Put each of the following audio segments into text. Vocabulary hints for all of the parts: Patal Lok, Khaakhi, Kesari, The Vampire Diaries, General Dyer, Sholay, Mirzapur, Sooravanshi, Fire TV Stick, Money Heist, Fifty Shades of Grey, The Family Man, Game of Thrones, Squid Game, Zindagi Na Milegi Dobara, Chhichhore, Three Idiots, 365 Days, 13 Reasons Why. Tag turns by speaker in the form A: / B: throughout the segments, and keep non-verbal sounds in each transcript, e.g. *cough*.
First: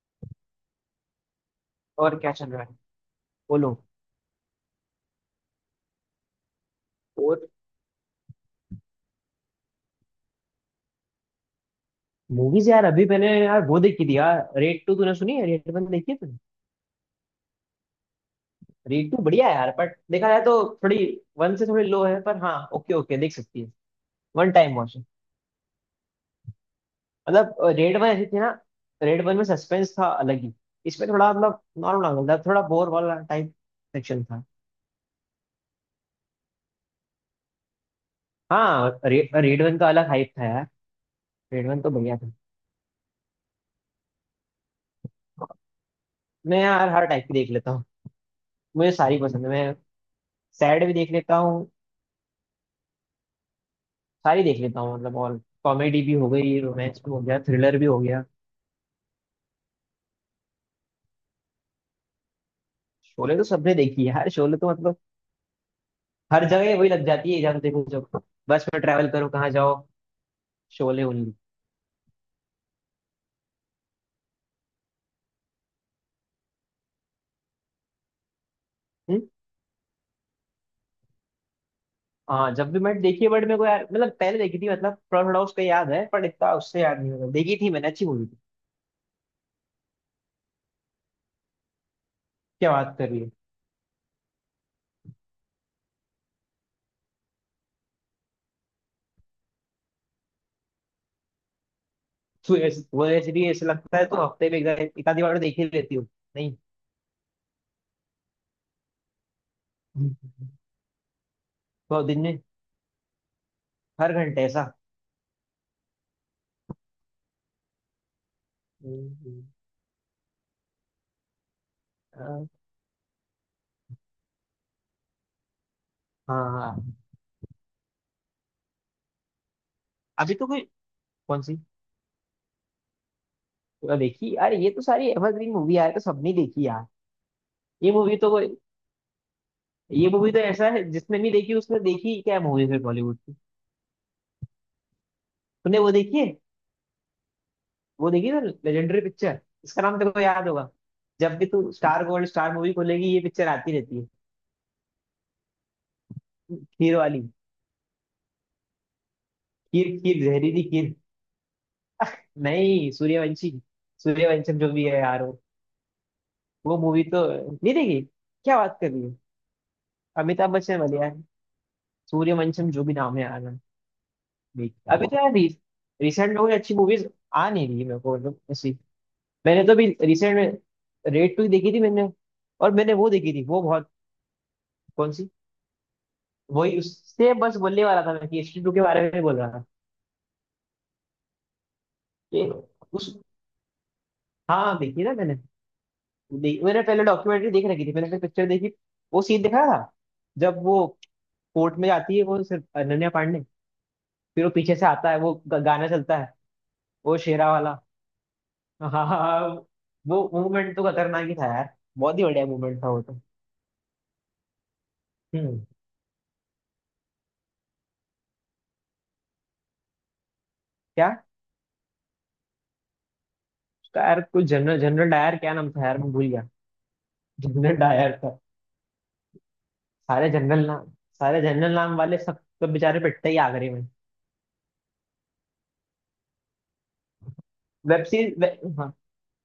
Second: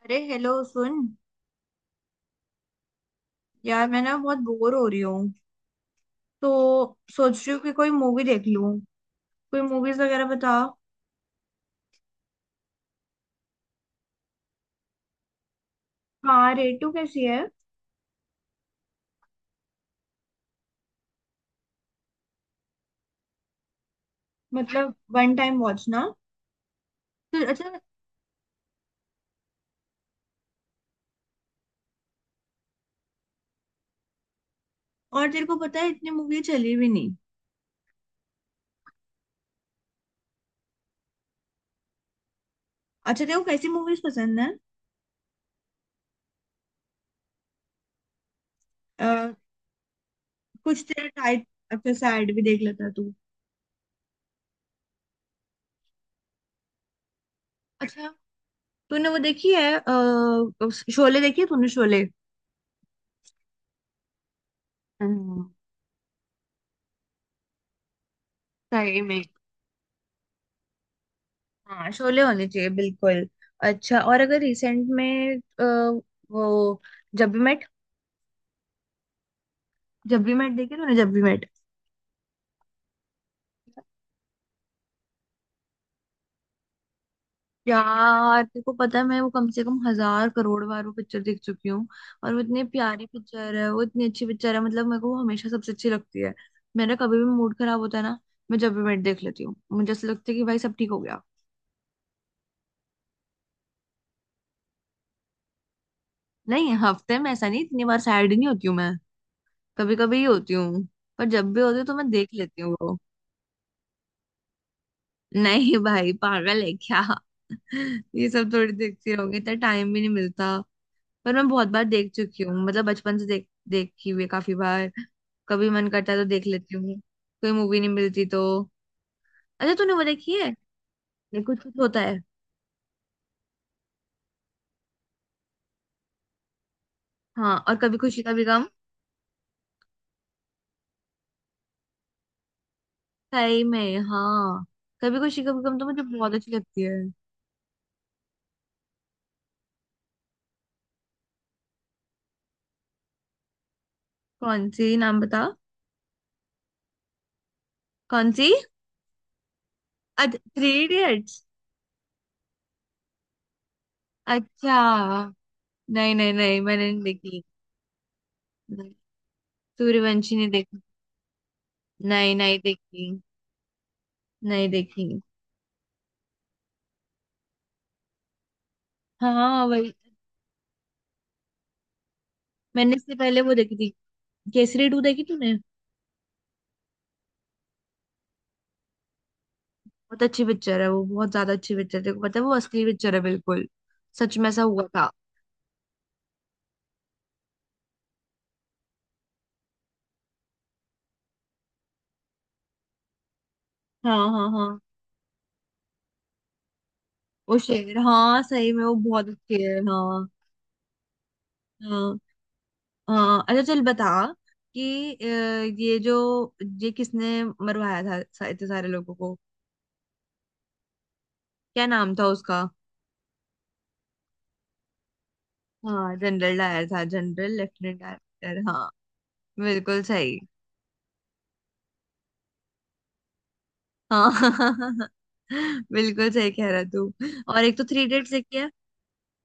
A: अरे हेलो सुन।
B: और क्या चल रहा है, बोलो।
A: यार मैं ना बहुत बोर हो रही हूँ। तो सोच
B: और
A: रही हूँ कि कोई मूवी देख लूँ। कोई मूवीज वगैरह बता।
B: मूवीज यार, अभी मैंने यार वो देखी थी यार, रेड टू तूने सुनी है? रेड वन देखी है तूने?
A: हाँ, रेटू कैसी है?
B: रेड टू बढ़िया है यार, बट देखा जाए तो थोड़ी, वन से थोड़ी लो है। पर हाँ, ओके ओके, देख सकती है। वन टाइम
A: मतलब
B: वॉच है।
A: वन टाइम वॉच ना। तो
B: मतलब
A: अच्छा।
B: रेड वन ऐसी थी ना, रेड वन में सस्पेंस था अलग ही। इसमें थोड़ा मतलब नॉर्मल नॉर्मल था, थोड़ा बोर वाला टाइप सेक्शन था।
A: और तेरे को पता है, इतनी मूवी चली भी नहीं।
B: हाँ रे, रेड वन का अलग हाइप था यार। रेड वन तो बढ़िया था।
A: अच्छा, तेरे को कैसी मूवीज पसंद है?
B: मैं यार हर टाइप की देख लेता हूँ, मुझे सारी
A: अ,
B: पसंद है। मैं
A: कुछ
B: सैड भी
A: तेरा
B: देख लेता
A: टाइप।
B: हूँ,
A: अच्छा, सैड भी देख लेता है तू?
B: सारी देख लेता हूँ मतलब। और कॉमेडी भी हो गई, रोमांस भी हो गया, थ्रिलर भी हो
A: अच्छा,
B: गया।
A: तूने वो देखी है शोले? देखी है तूने शोले?
B: शोले तो सबने देखी है यार, शोले तो मतलब
A: हम्म।
B: हर जगह वही लग जाती है। जहाँ देखो, जब बस में
A: सही
B: ट्रैवल
A: में,
B: करो, कहाँ जाओ, शोले ओनली।
A: हाँ, शोले होने चाहिए बिल्कुल। अच्छा, और अगर रिसेंट में वो जब भी मैट
B: हम्म।
A: जब भी मैट देखी तूने, जब भी मैट?
B: हाँ, जब भी मैंने देखी है, बट मेरे को यार मतलब पहले देखी थी, मतलब थोड़ा थोड़ा उसका याद है, पर इतना उससे याद नहीं होगा। देखी थी मैंने, अच्छी मूवी थी।
A: यार तेरे को पता है, मैं वो कम से कम हजार करोड़ बार वो पिक्चर देख चुकी हूँ। और वो इतनी
B: क्या बात
A: प्यारी
B: कर रही है।
A: पिक्चर है, वो इतनी अच्छी पिक्चर है, मतलब मेरे को वो हमेशा सबसे अच्छी लगती है। मेरा कभी भी मूड खराब होता है ना, मैं जब भी मैट देख लेती हूँ, मुझे ऐसा लगता है कि भाई सब ठीक हो गया।
B: वो ऐसे भी ऐसे लगता है तो हफ्ते में एक आधी बार तो देख ही लेती हो? नहीं,
A: नहीं, हफ्ते में ऐसा नहीं, इतनी बार सैड नहीं होती हूँ मैं। कभी कभी ही होती हूँ। पर जब भी होती हूँ तो
B: तो
A: मैं
B: दिन
A: देख
B: में
A: लेती हूँ वो।
B: हर घंटे ऐसा?
A: नहीं भाई, पागल है क्या? *laughs* ये सब थोड़ी
B: हम्म,
A: देखती रहोगे,
B: हम्म।
A: इतना टाइम भी नहीं मिलता। पर मैं बहुत बार देख चुकी
B: हाँ,
A: हूँ, मतलब बचपन से देखी हुई है काफी बार। कभी मन करता है तो देख
B: हाँ।
A: लेती हूँ। कोई मूवी नहीं मिलती तो अच्छा, तूने वो
B: अभी
A: देखी
B: तो
A: है,
B: कोई
A: ये
B: कौन सी?
A: कुछ कुछ होता है?
B: तो देखी, अरे ये तो सारी एवरग्रीन मूवी है, तो सबने देखी यार।
A: हाँ, और
B: ये
A: कभी
B: मूवी
A: खुशी
B: तो
A: कभी
B: कोई-
A: गम।
B: ये मूवी तो ऐसा है जिसने नहीं देखी उसने देखी क्या मूवी फिर बॉलीवुड की।
A: सही में, हाँ। कभी खुशी कभी गम
B: तूने
A: तो
B: वो
A: मुझे
B: देखी है,
A: बहुत अच्छी लगती है।
B: वो देखी ना, लेजेंडरी पिक्चर। इसका नाम तेरे को याद होगा। जब भी तू स्टार गोल्ड स्टार मूवी खोलेगी, ये पिक्चर आती रहती है।
A: कौन सी, नाम बता।
B: खीर वाली।
A: कौन सी?
B: खीर खीर
A: अच्छा,
B: जहरीली
A: थ्री
B: खीर।
A: इडियट्स?
B: नहीं, सूर्यवंशी, सूर्यवंशम जो
A: अच्छा।
B: भी है यार वो।
A: नहीं नहीं नहीं,
B: वो
A: मैंने नहीं
B: मूवी तो
A: देखी।
B: नहीं देखी? क्या बात कर
A: नहीं,
B: रही है।
A: सूर्यवंशी ने
B: अमिताभ
A: देखी।
B: बच्चन वाली यार,
A: नहीं, नहीं
B: सूर्यवंशम जो भी
A: देखी।
B: नाम है यार।
A: नहीं
B: अभी
A: देखी।
B: तो यार रिसेंट में कोई अच्छी मूवीज आ नहीं रही है मेरे को, मतलब ऐसी।
A: हाँ,
B: मैंने तो अभी
A: वही।
B: रिसेंट में रेड टू देखी थी मैंने। और मैंने
A: मैंने
B: वो
A: इससे
B: देखी
A: पहले
B: थी,
A: वो
B: वो
A: देखी थी।
B: बहुत।
A: केसरी टू
B: कौन
A: देखी
B: सी?
A: तूने?
B: वही, उससे बस बोलने वाला था मैं कि एच टू के बारे में बोल रहा था।
A: बहुत अच्छी पिक्चर है वो, बहुत ज्यादा अच्छी पिक्चर है। देखो, पता
B: कि
A: है, वो असली
B: उस,
A: पिक्चर है बिल्कुल। सच में ऐसा
B: हाँ
A: हुआ
B: देखी
A: था।
B: ना मैंने। देख, मैंने पहले डॉक्यूमेंट्री देख रखी थी, मैंने फिर पिक्चर देखी। वो सीन दिखा था जब वो कोर्ट में जाती है, वो सिर्फ अनन्या पांडे।
A: हाँ
B: फिर
A: हाँ
B: वो पीछे
A: हाँ।
B: से आता है, वो गाना चलता है, वो शेरा
A: वो
B: वाला।
A: शेर, हाँ, सही
B: *laughs*
A: में
B: हाँ
A: वो
B: हाँ
A: बहुत
B: हाँ,
A: अच्छी है। हाँ
B: वो मूवमेंट तो खतरनाक ही था यार,
A: हाँ
B: बहुत ही बढ़िया मूवमेंट था वो तो।
A: हाँ। अच्छा चल बता कि
B: हम्म।
A: ये जो ये किसने मरवाया था, इतने सारे लोगों को?
B: क्या?
A: क्या नाम था उसका?
B: उसका यार कोई जनरल, जनरल डायर, क्या नाम था यार, मैं
A: हाँ,
B: भूल गया।
A: जनरल डायर था, जनरल
B: जनरल
A: लेफ्टिनेंट
B: डायर था।
A: डायर, हाँ। बिल्कुल
B: सारे
A: सही।
B: जनरल नाम, सारे जनरल नाम वाले सब सब बेचारे पिटते ही आखिरी में।
A: हाँ *laughs* बिल्कुल सही कह रहा तू। और एक तो थ्री
B: वेब
A: इडियट्स
B: सीरीज वे,
A: देखी है।
B: हाँ,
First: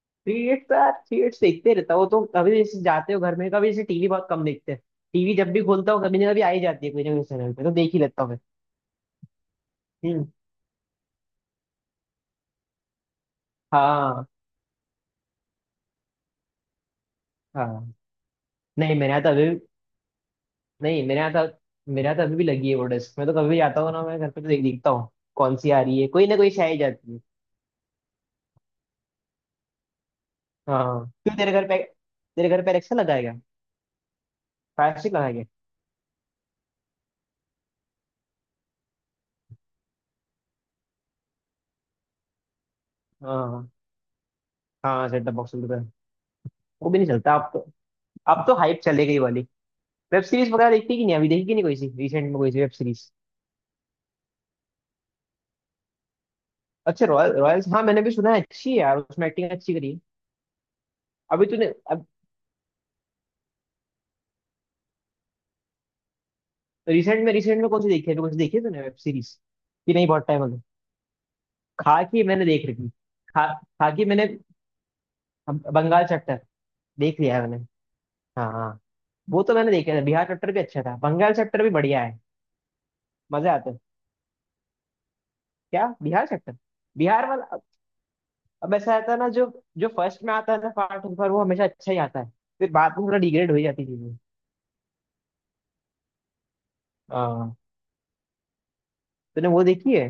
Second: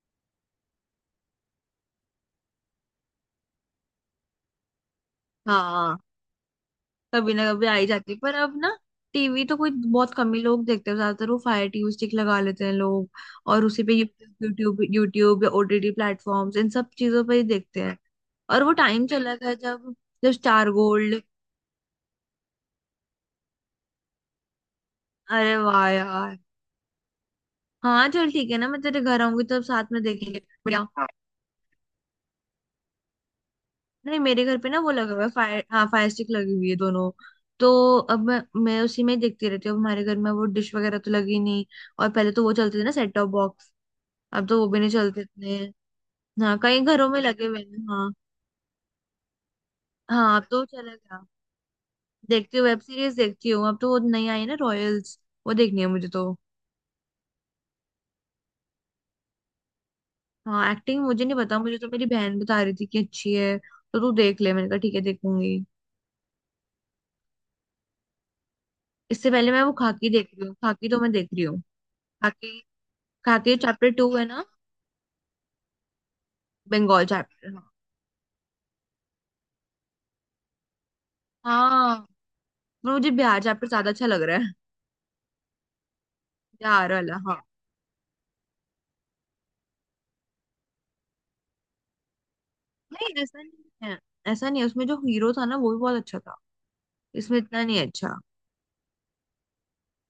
B: थ्री इडियट्स तो यार, थ्री इडियट्स देखते रहता हूँ। वो तो कभी जैसे जाते हो घर में, कभी जैसे टीवी बहुत कम देखते हैं। टीवी जब भी खोलता
A: हाँ,
B: हूँ, कभी ना कभी आ ही जाती है, कोई ना कोई
A: कभी ना
B: चैनल पे
A: कभी
B: तो
A: आ ही
B: देख ही
A: जाती है,
B: लेता हूँ
A: पर
B: मैं।
A: अब ना टीवी तो कोई बहुत
B: हम्म।
A: कम ही लोग देखते हैं, ज्यादातर वो फायर टीवी स्टिक लगा लेते हैं लोग। और उसी पे
B: हाँ,
A: यूट्यूब यूट्यूब या ओटीटी प्लेटफॉर्म्स, इन सब चीजों पे ही देखते
B: हाँ।
A: हैं। और वो
B: नहीं
A: टाइम
B: मेरे यहाँ तो
A: चला
B: अभी,
A: गया जब, जब स्टार
B: नहीं मेरे
A: गोल्ड।
B: यहाँ तो, मेरे यहाँ तो अभी भी लगी है वो डिस्क। मैं तो कभी भी जाता हूँ ना मैं घर पे, तो देखता हूँ।
A: अरे
B: कौन सी आ
A: वाह
B: रही है, कोई ना
A: यार।
B: कोई शायद जाती है।
A: हाँ चल ठीक है ना, मैं तेरे घर आऊंगी तब साथ में देखेंगे, बढ़िया।
B: हाँ क्यों, तेरे घर पे, तेरे घर पे एलेक्सा लगा है क्या?
A: नहीं, मेरे घर पे ना वो
B: फायर
A: लगा
B: स्टिक
A: हुआ
B: लगा
A: है
B: है क्या?
A: फायर, हाँ फायर स्टिक लगी हुई है दोनों। तो अब मैं उसी में ही देखती रहती हूँ। अब हमारे घर में वो डिश वगैरह तो लगी नहीं, और पहले तो वो चलते थे ना, सेट टॉप
B: हाँ।
A: बॉक्स। अब तो वो भी नहीं
B: हाँ,
A: चलते
B: सेट टॉप बॉक्स
A: इतने।
B: पे।
A: हाँ, कई
B: वो भी नहीं
A: घरों में
B: चलता
A: लगे
B: अब
A: हुए
B: तो।
A: हैं, हाँ।
B: अब तो हाइप चले गई वाली। वेब
A: हाँ, अब
B: सीरीज
A: तो
B: वगैरह देखती
A: चला
B: है कि नहीं?
A: गया।
B: अभी देखी कि नहीं कोई सी रिसेंट में, कोई
A: देखती
B: सी
A: हूँ,
B: वेब
A: वेब
B: सीरीज?
A: सीरीज देखती हूँ। अब तो वो नई आई है ना, रॉयल्स। वो देखनी है मुझे तो।
B: अच्छा, रॉयल, रॉयल्स, हाँ मैंने भी सुना है अच्छी है यार, उसमें एक्टिंग अच्छी करी है।
A: हाँ, एक्टिंग मुझे नहीं
B: अभी
A: पता,
B: तूने,
A: मुझे तो मेरी
B: अब
A: बहन बता रही थी कि अच्छी है, तो तू देख ले, मैंने कहा ठीक है देखूंगी।
B: रिसेंट में, रिसेंट में कौन सी देखी है अभी, कौन सी देखी है तूने वेब
A: इससे
B: सीरीज?
A: पहले मैं वो
B: कि नहीं,
A: खाकी
B: बहुत
A: देख
B: टाइम
A: रही
B: हो
A: हूँ,
B: गया?
A: खाकी तो मैं देख रही हूँ।
B: खाकी मैंने
A: खाकी।
B: देख रखी। खा
A: खाकी चैप्टर
B: खाकी
A: टू है
B: मैंने
A: ना,
B: बंगाल चैप्टर
A: बंगाल
B: देख लिया है मैंने।
A: चैप्टर।
B: हाँ हाँ। वो तो मैंने देखा था, बिहार चैप्टर भी अच्छा था, बंगाल चैप्टर
A: हाँ
B: भी
A: हाँ।
B: बढ़िया है।
A: पर मुझे बिहार
B: मजा
A: चैप्टर
B: आता है।
A: ज्यादा अच्छा लग रहा है।
B: क्या, बिहार कैप्टन?
A: बिहार वाला,
B: बिहार
A: हाँ।
B: वाला अब ऐसा आता है ना, जो जो फर्स्ट में आता है ना पार्ट, पर वो हमेशा अच्छा ही आता है। फिर बाद में
A: नहीं
B: थोड़ा
A: ऐसा
B: डिग्रेड हो ही जाती है
A: नहीं है।
B: चीजें।
A: ऐसा नहीं है, उसमें जो हीरो था ना वो भी बहुत अच्छा था। इसमें
B: हाँ।
A: इतना नहीं अच्छा।
B: तूने वो देखी है,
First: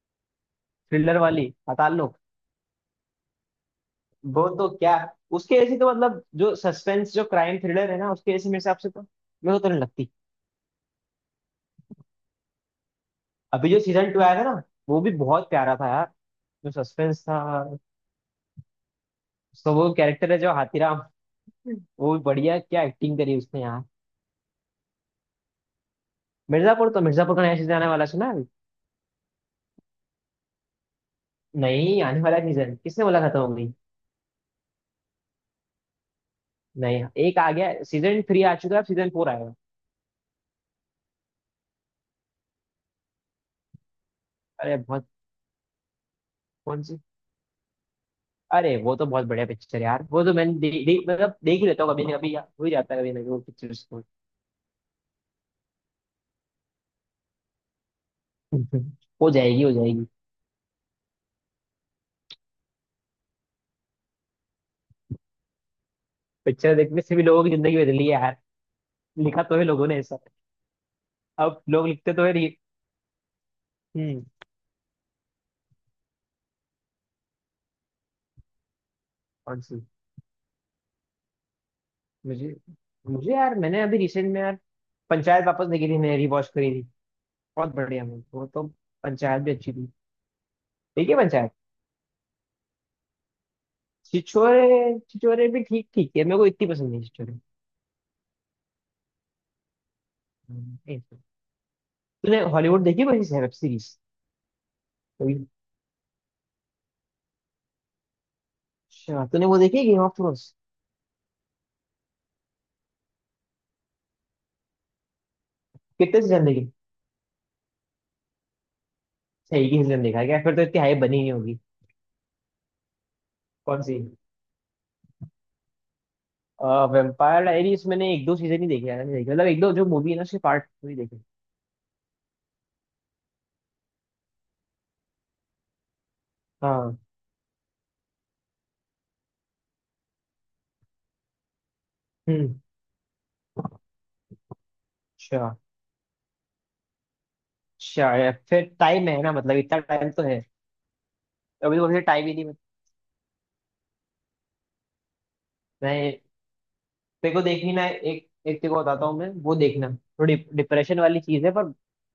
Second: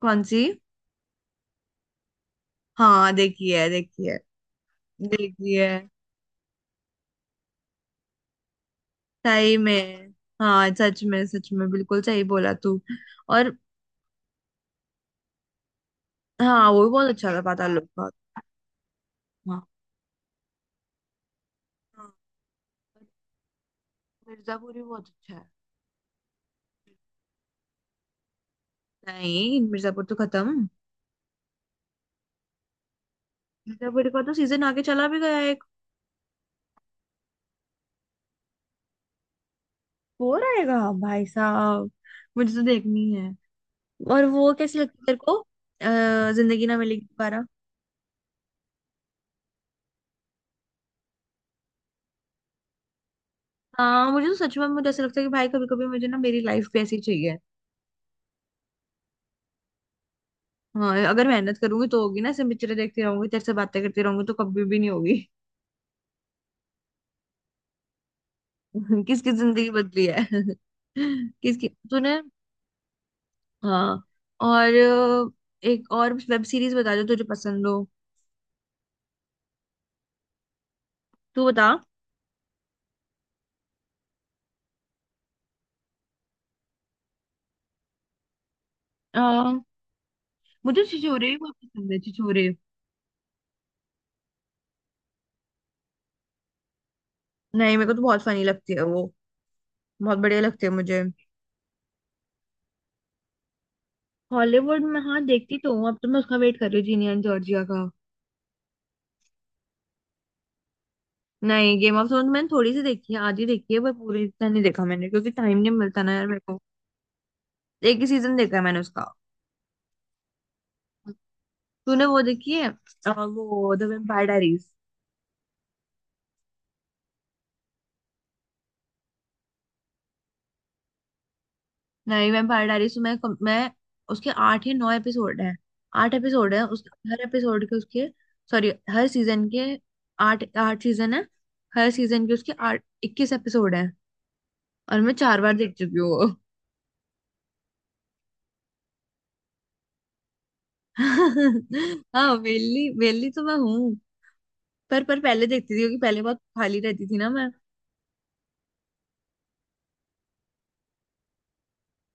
A: कौन सी?
B: थ्रिलर वाली, अतालोक?
A: हाँ, देखी है देखी है।
B: वो तो क्या,
A: देखी
B: उसके ऐसी
A: है।
B: तो मतलब जो सस्पेंस जो क्राइम थ्रिलर है ना, उसके ऐसी मेरे हिसाब से तो,
A: सही
B: मेरे को तो नहीं लगती।
A: में, हाँ, सच में बिल्कुल सही बोला तू। और
B: अभी जो सीजन टू आया था ना, वो भी बहुत प्यारा था यार।
A: हाँ,
B: जो
A: वो भी बहुत
B: सस्पेंस
A: अच्छा
B: था,
A: था पाताल लोक का। हाँ
B: उसका वो कैरेक्टर है जो हाथीराम,
A: हाँ,
B: वो भी बढ़िया, क्या एक्टिंग करी उसने यार।
A: पर मिर्जापुर भी बहुत अच्छा है।
B: मिर्जापुर तो, मिर्जापुर का नया सीजन आने वाला है, सुना है अभी?
A: नहीं, मिर्जापुर तो खत्म।
B: नहीं आने वाला सीजन, किसने बोला खत्म हो गई?
A: मिर्जापुर का तो सीजन आगे चला भी गया है।
B: नहीं एक आ गया, सीजन थ्री आ चुका है, अब सीजन फोर आएगा।
A: वो रहेगा भाई साहब। मुझे तो देखनी है। और वो
B: अरे
A: कैसी लगती है
B: बहुत।
A: तेरे को, जिंदगी ना
B: कौन सी?
A: मिलेगी दोबारा?
B: अरे वो तो बहुत बढ़िया पिक्चर है यार, वो तो मैंने दे, दे, मतलब देख ही लेता हूँ कभी ना कभी यार, हो ही जाता है कभी ना कभी वो पिक्चर्स तो।
A: हाँ मुझे तो सच में, मुझे ऐसा लगता है कि भाई कभी कभी मुझे ना, मेरी लाइफ भी ऐसी चाहिए।
B: *laughs* हो जाएगी, हो जाएगी।
A: हाँ, अगर मेहनत करूंगी तो होगी ना, ऐसे पिक्चरें देखती रहूंगी, तेरे से बातें करती रहूंगी तो कभी भी नहीं होगी।
B: पिक्चर देखने से भी लोगों की जिंदगी बदली है यार।
A: *laughs* किसकी
B: लिखा तो है
A: जिंदगी
B: लोगों ने
A: बदली
B: ऐसा।
A: है? *laughs*
B: अब
A: किसकी
B: लोग लिखते
A: तूने?
B: तो है री-
A: हाँ।
B: हम्म।
A: और एक और वेब सीरीज बता जो तुझे पसंद हो।
B: कौन सी?
A: तू बता।
B: मुझे, मुझे यार मैंने अभी रिसेंट में यार पंचायत वापस देखी थी मैंने, रिवॉच करी थी। बहुत बढ़िया मूवी वो तो,
A: अ,
B: पंचायत भी अच्छी थी।
A: मुझे
B: देखिए
A: छिछोरे भी
B: पंचायत।
A: बहुत पसंद है, छिछोरे।
B: छिछोरे, छिछोरे भी ठीक ठीक है, मेरे को इतनी पसंद नहीं छिछोरे।
A: नहीं, मेरे को तो बहुत फनी लगती है वो। बहुत बढ़िया लगते हैं
B: हम्म।
A: मुझे।
B: एक। तूने हॉलीवुड देखी कोई वेब सीरीज?
A: हॉलीवुड में, हाँ,
B: कोई
A: देखती तो हूँ। अब तो मैं उसका वेट कर रही हूँ, जीनिया एंड जॉर्जिया का।
B: अच्छा, तूने वो देखी, गेम ऑफ थ्रोन्स?
A: नहीं, गेम ऑफ थ्रोन्स मैंने थोड़ी सी देखी है, आधी देखी है, पर पूरी इतना नहीं देखा मैंने क्योंकि टाइम नहीं मिलता ना
B: कितने
A: यार मेरे
B: सीजन
A: को।
B: देखे?
A: एक ही सीजन देखा है मैंने उसका।
B: अच्छा, एक ही सीजन देखा है क्या, फिर तो इतनी हाइप बनी नहीं होगी।
A: तूने वो देखी है, वो द
B: कौन सी?
A: Vampire Diaries?
B: वेम्पायर डायरीज मैंने एक दो सीजन ही देखे यार, मैंने देखे मतलब एक दो जो मूवी है ना उसके पार्ट ही देखे।
A: नहीं, वेम्पायर डायरीज तो मैं मैं उसके 8 या 9 एपिसोड है। 8 एपिसोड है उस।
B: हाँ।
A: हर एपिसोड के उसके, सॉरी, हर सीजन के। आठ आठ सीजन है। हर सीजन के उसके
B: हम्म।
A: आठ, इक्कीस एपिसोड है। और मैं 4 बार
B: अच्छा,
A: देख चुकी हूँ।
B: अच्छा यार, फिर टाइम है ना, मतलब इतना टाइम तो है। अभी तो
A: *laughs*
B: टाइम
A: हाँ,
B: ही नहीं बचा।
A: वेली वेली तो मैं हूँ। पर पहले देखती थी क्योंकि
B: मैं,
A: पहले बहुत खाली रहती थी ना
B: देखो,
A: मैं।
B: देखी ना, एक एक तेको बताता हूँ मैं, वो देखना। थोड़ी डिप्रेशन वाली चीज है, पर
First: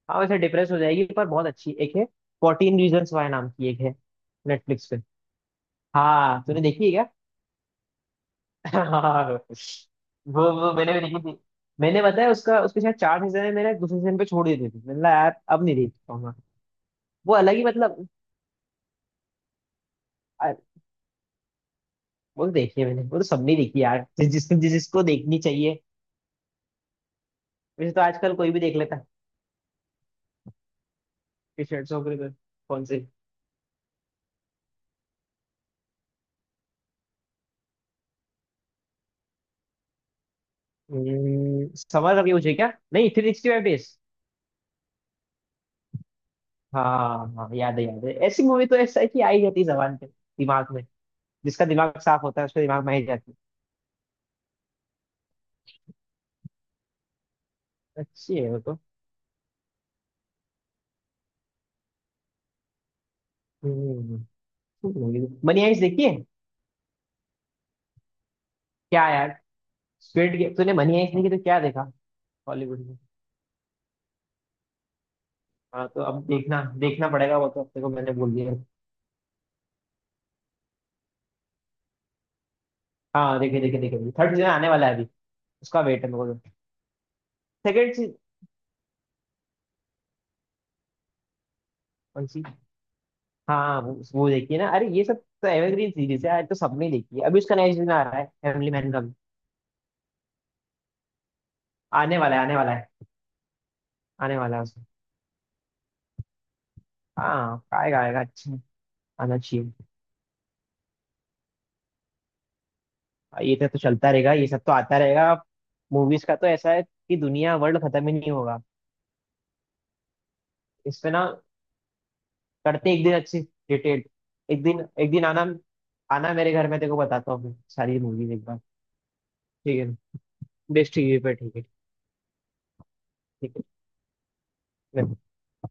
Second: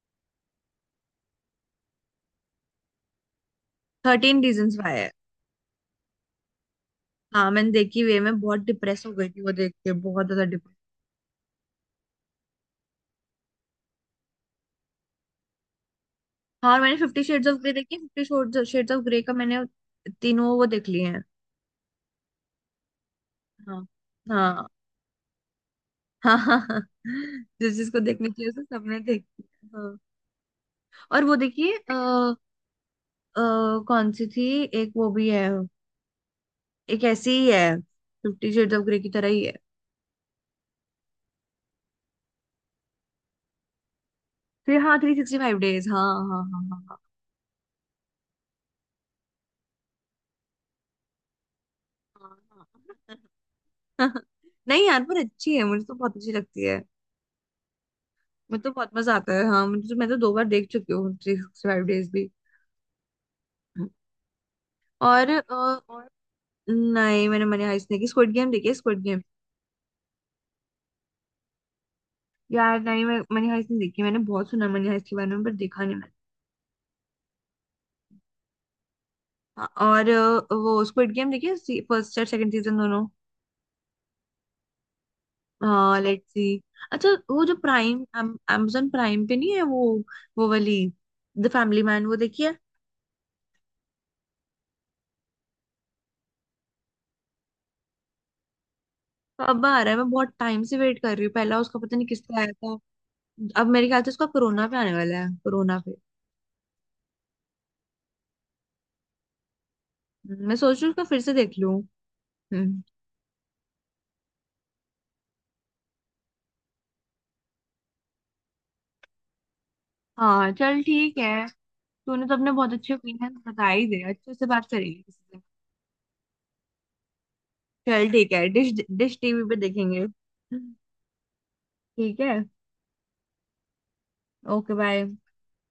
B: हाँ वैसे डिप्रेस हो जाएगी, पर बहुत अच्छी एक है। फोर्टीन रीजन्स वाई नाम की एक है,
A: थर्टीन रीजंस
B: नेटफ्लिक्स
A: वाई
B: पे।
A: है।
B: हाँ, तूने देखी है क्या?
A: हाँ मैंने देखी वे, मैं बहुत
B: *laughs*
A: डिप्रेस हो
B: हाँ,
A: गई थी वो देख के, बहुत ज्यादा
B: वो
A: डिप्रेस।
B: मैंने भी देखी थी। मैंने बताया उसका, उसके शायद चार सीजन है, मैंने दूसरे सीजन पे छोड़ दिए थे, मैंने कहा यार अब नहीं देख पाऊंगा।
A: हाँ, और मैंने फिफ्टी
B: वो
A: शेड्स
B: अलग
A: ऑफ
B: ही
A: ग्रे देखी,
B: मतलब।
A: फिफ्टी शेड्स ऑफ ग्रे का मैंने तीनों
B: आ,
A: वो देख लिए हैं।
B: वो तो देखी है मैंने, वो तो सबने देखी
A: हाँ
B: यार, जिस जिस
A: हाँ।
B: जिसको देखनी चाहिए।
A: *laughs* हाँ हाँ हाँ। जिस
B: वैसे
A: जिसको
B: तो
A: देखनी
B: आजकल
A: चाहिए
B: कोई भी
A: उसे
B: देख लेता
A: सबने
B: है,
A: देख लिया, हाँ। और वो
B: टी
A: देखिए
B: शर्ट्स वगैरह। कौन से?
A: कौन सी थी? एक वो भी है, एक ऐसी ही है, फिफ्टी शेड्स ऑफ ग्रे की तरह ही है।
B: समर करके मुझे क्या, नहीं, थ्री सिक्सटी फाइव डेज।
A: फिर हाँ, थ्री सिक्सटी फाइव डेज। हाँ हाँ हाँ हाँ
B: हाँ हाँ, याद है, याद है, ऐसी मूवी तो ऐसा है कि आ ही जाती है जबान पे, दिमाग में। जिसका दिमाग साफ
A: हाँ।
B: होता है उसके दिमाग में आ ही
A: हाँ,
B: जाती।
A: हाँ। हाँ। नहीं यार, पर अच्छी है, मुझे तो बहुत अच्छी लगती है।
B: है अच्छी है वो
A: मुझे तो
B: तो।
A: बहुत मजा आता है, हाँ, मुझे तो मैं तो 2 बार देख चुकी हूँ थ्री सिक्सटी फाइव डेज भी।
B: हम्म।
A: और, अ,
B: मनी हाइस्ट देखी
A: और
B: है?
A: नहीं, मैंने मनी हाइस्ट नहीं देखी, स्क्विड गेम देखी है स्क्विड
B: क्या
A: गेम।
B: यार, स्क्विड गेम, तूने मनी हाइस्ट देखी तो क्या देखा
A: यार
B: हॉलीवुड में।
A: नहीं, मैं मनी हाइस्ट नहीं देखी, मैंने बहुत सुना मनी हाइस्ट के बारे में पर देखा
B: हाँ,
A: नहीं
B: तो
A: मैंने।
B: अब देखना, देखना पड़ेगा वो तो, अपने को मैंने बोल दिया।
A: हाँ, और वो स्क्विड गेम देखी है, फर्स्ट और सेकंड सीजन दोनों।
B: हाँ देखे देखे देखे, थर्ड सीजन आने वाला है अभी, उसका
A: हाँ,
B: वेट है
A: लेट्स
B: मेरे को।
A: सी। अच्छा, वो जो
B: second
A: prime,
B: season.
A: amazon prime पे नहीं है वो वाली, द फैमिली मैन, वो
B: कौन
A: देखी
B: सी?
A: है?
B: हाँ वो देखिए ना, अरे ये सब तो एवरग्रीन सीरीज है, आज तो सबने देखी है। अभी उसका नया सीजन आ रहा है, फैमिली मैन का भी।
A: अब आ रहा है, मैं बहुत टाइम से वेट कर रही हूँ, पहला उसका पता नहीं
B: आने
A: किस
B: वाला
A: पे
B: है,
A: आया
B: आने वाला
A: था।
B: है,
A: अब मेरे ख्याल से उसका
B: आने वाला है
A: कोरोना पे
B: उसका।
A: आने वाला है, कोरोना पे।
B: हाँ आएगा, आएगा अच्छा, आना चाहिए।
A: मैं सोच रही हूँ उसका फिर से देख लूँ। हम्म।
B: और तो चलता रहेगा, ये सब तो आता रहेगा। मूवीज का तो ऐसा है कि दुनिया वर्ल्ड खत्म ही नहीं होगा
A: हाँ चल
B: इस पे
A: ठीक
B: ना।
A: है। तूने तो अपने बहुत
B: करते
A: अच्छे
B: एक दिन
A: ओपिनियन
B: अच्छी
A: बता ही दे,
B: डिटेल,
A: अच्छे से
B: एक
A: बात
B: दिन,
A: करेंगे
B: एक
A: किसी
B: दिन
A: दिन।
B: आना, आना मेरे घर में, तेरे को बताता हूँ मैं सारी
A: चल
B: मूवीज
A: ठीक
B: एक
A: है,
B: बार।
A: डिश, डिश टीवी पे
B: ठीक है ना?
A: देखेंगे।
B: बेस्ट टीवी पे, ठीक है।
A: ठीक है।
B: ठीक
A: ओके बाय।
B: है।